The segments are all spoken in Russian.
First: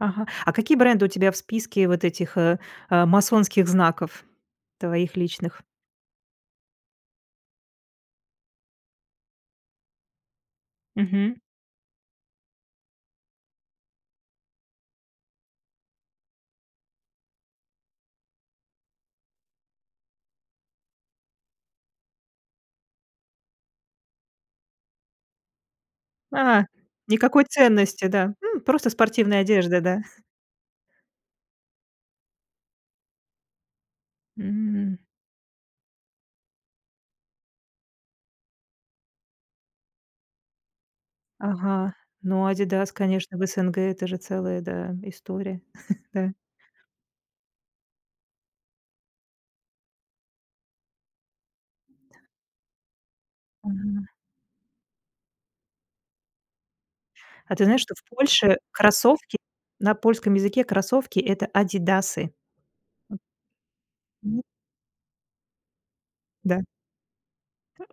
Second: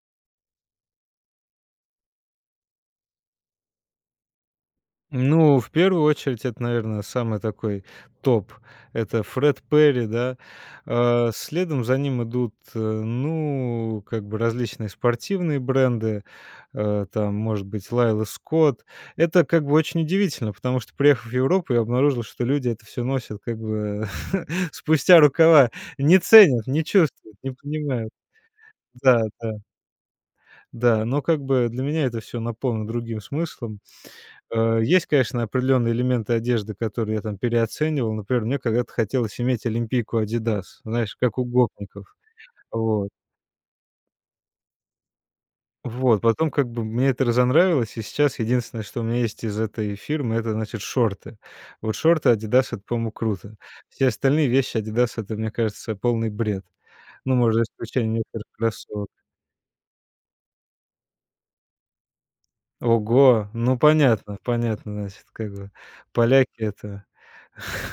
Ага. А какие бренды у тебя в списке вот этих, а, а, масонских знаков твоих Ну, личных? в первую очередь это, наверное, самый такой топ. Это Fred Perry, да. А Мгм. следом за ним идут ы ну, как бы различные спортивные бренды, э, там, может быть, Laila Scott. Это как бы очень удивительно, потому что, приехав в Европу, я обнаружил, что люди это всё носят как бы спустя рукава. Не А, ценят, не чувствуют, никакой не ценности, понимают. да? Ну, просто Да, спортивная да. одежда, да? Да, но как бы для меня это всё наполнено другим смыслом. Э, М. есть, конечно, определённые элементы одежды, которые я там переоценивал. Например, мне когда-то хотелось иметь олимпийку "Адидас", знаешь, как у Ага, гопников, ну, "Адидас", вот. конечно, в СНГ- это же целая, да, история, Вот, да. потом как бы мне это разонравилось, и сейчас единственное, что у меня есть из этой фирмы- это, значит, шорты. Вот шорты "Адидас"- это, по-моему, круто. Мгм. Все остальные вещи "Адидас"- это, мне кажется, полный бред. Ну, А может, за ты знаешь, что в исключение, некоторых Польше кроссовок. кроссовки на польском языке кроссовки- это adidasy? М? Ого, ну, понятно, М. понятно, значит, как бы поляки- Да. это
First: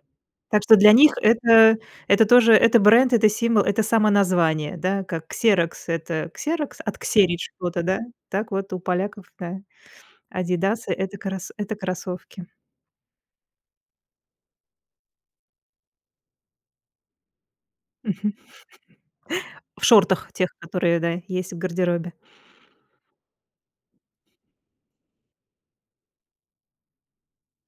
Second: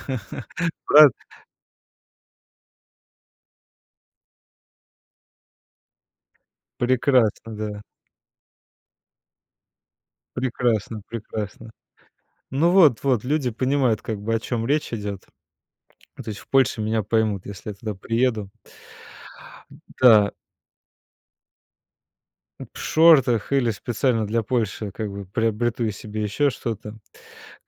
Так что для Брат. них это это тоже это бренд, это символ, это самоназвание, да. Как "Ксерокс"- это "Ксерокс", отксерить Прекрасно, да. чего-то, да, так вот у поляков, да, "Адидасы"- Прекрасно, это крос прекрасно. это кроссовки. Ну, вот вот люди понимают, как бы, о чём речь идёт. То есть в Польше меня поймут, если я туда Мгм. приеду. В Да. шортах тех, которые, да, есть в гардеробе. П в шортах или специально для Польши как бы приобрету себе ещё что-то.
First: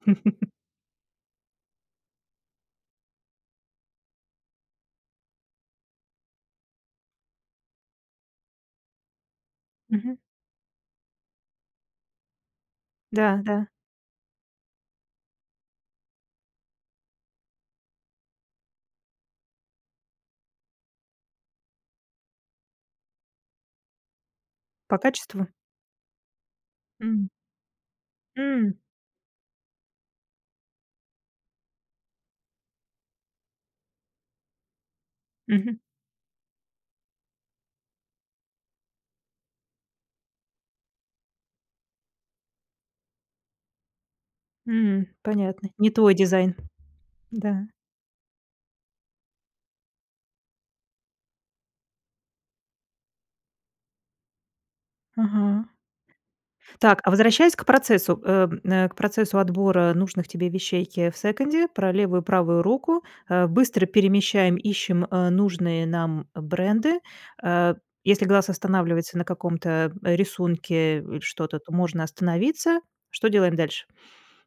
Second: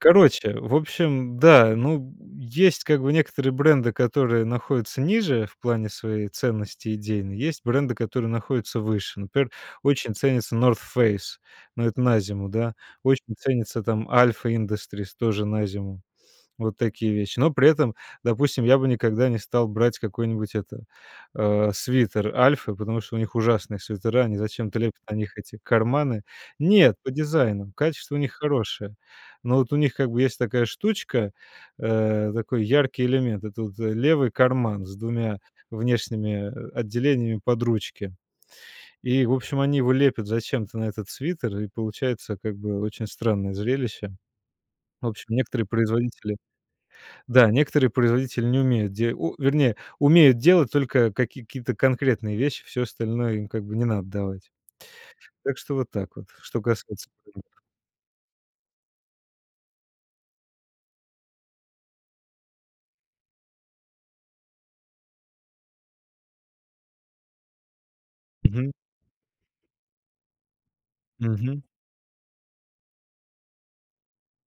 в общем, да, ну, есть как бы некоторые бренды, которые находятся ниже в плане своей ценности идейной, есть бренды, которые находятся выше. Например, очень Мгм. ценится North Face, но это на зиму, да. Очень Да, да. ценится там Alpha Industries, тоже на зиму. Вот такие вещи. Но при этом, допустим, я бы никогда не стал брать какой-нибудь, это, а, свитер "Альфы", потому что у них ужасные свитера, они зачем-то По лепят на них качеству? эти карманы? Нет, по М. дизайну. Качество у них М. хорошее. Но вот у них как бы есть такая штучка, э, такой яркий элемент, это вот левый карман с 2 Мгм. внешними отделениями под ручки, и, в общем, они его лепят зачем-то на этот свитер, и получается как бы очень странное зрелище. М. В общем, некоторые Понятно. Не твой производители дизайн. да, Да. некоторые производители не умеют де у вернее, умеют делать только какие-то конкретные вещи, всё остальное им, как бы, не надо давать. Так Ага. что вот так вот, что Так, касается а возвращаясь брендов. к процессу, э, м, э, к процессу отбора нужных тебе вещей, е в секонде, про левую и правую руку. Э, быстро перемещаем, ищем, э, нужные нам бренды. Э, если глаз Мгм. останавливается на каком-то рисунке или что-то, Мгм. то можно остановиться. Что делаем дальше?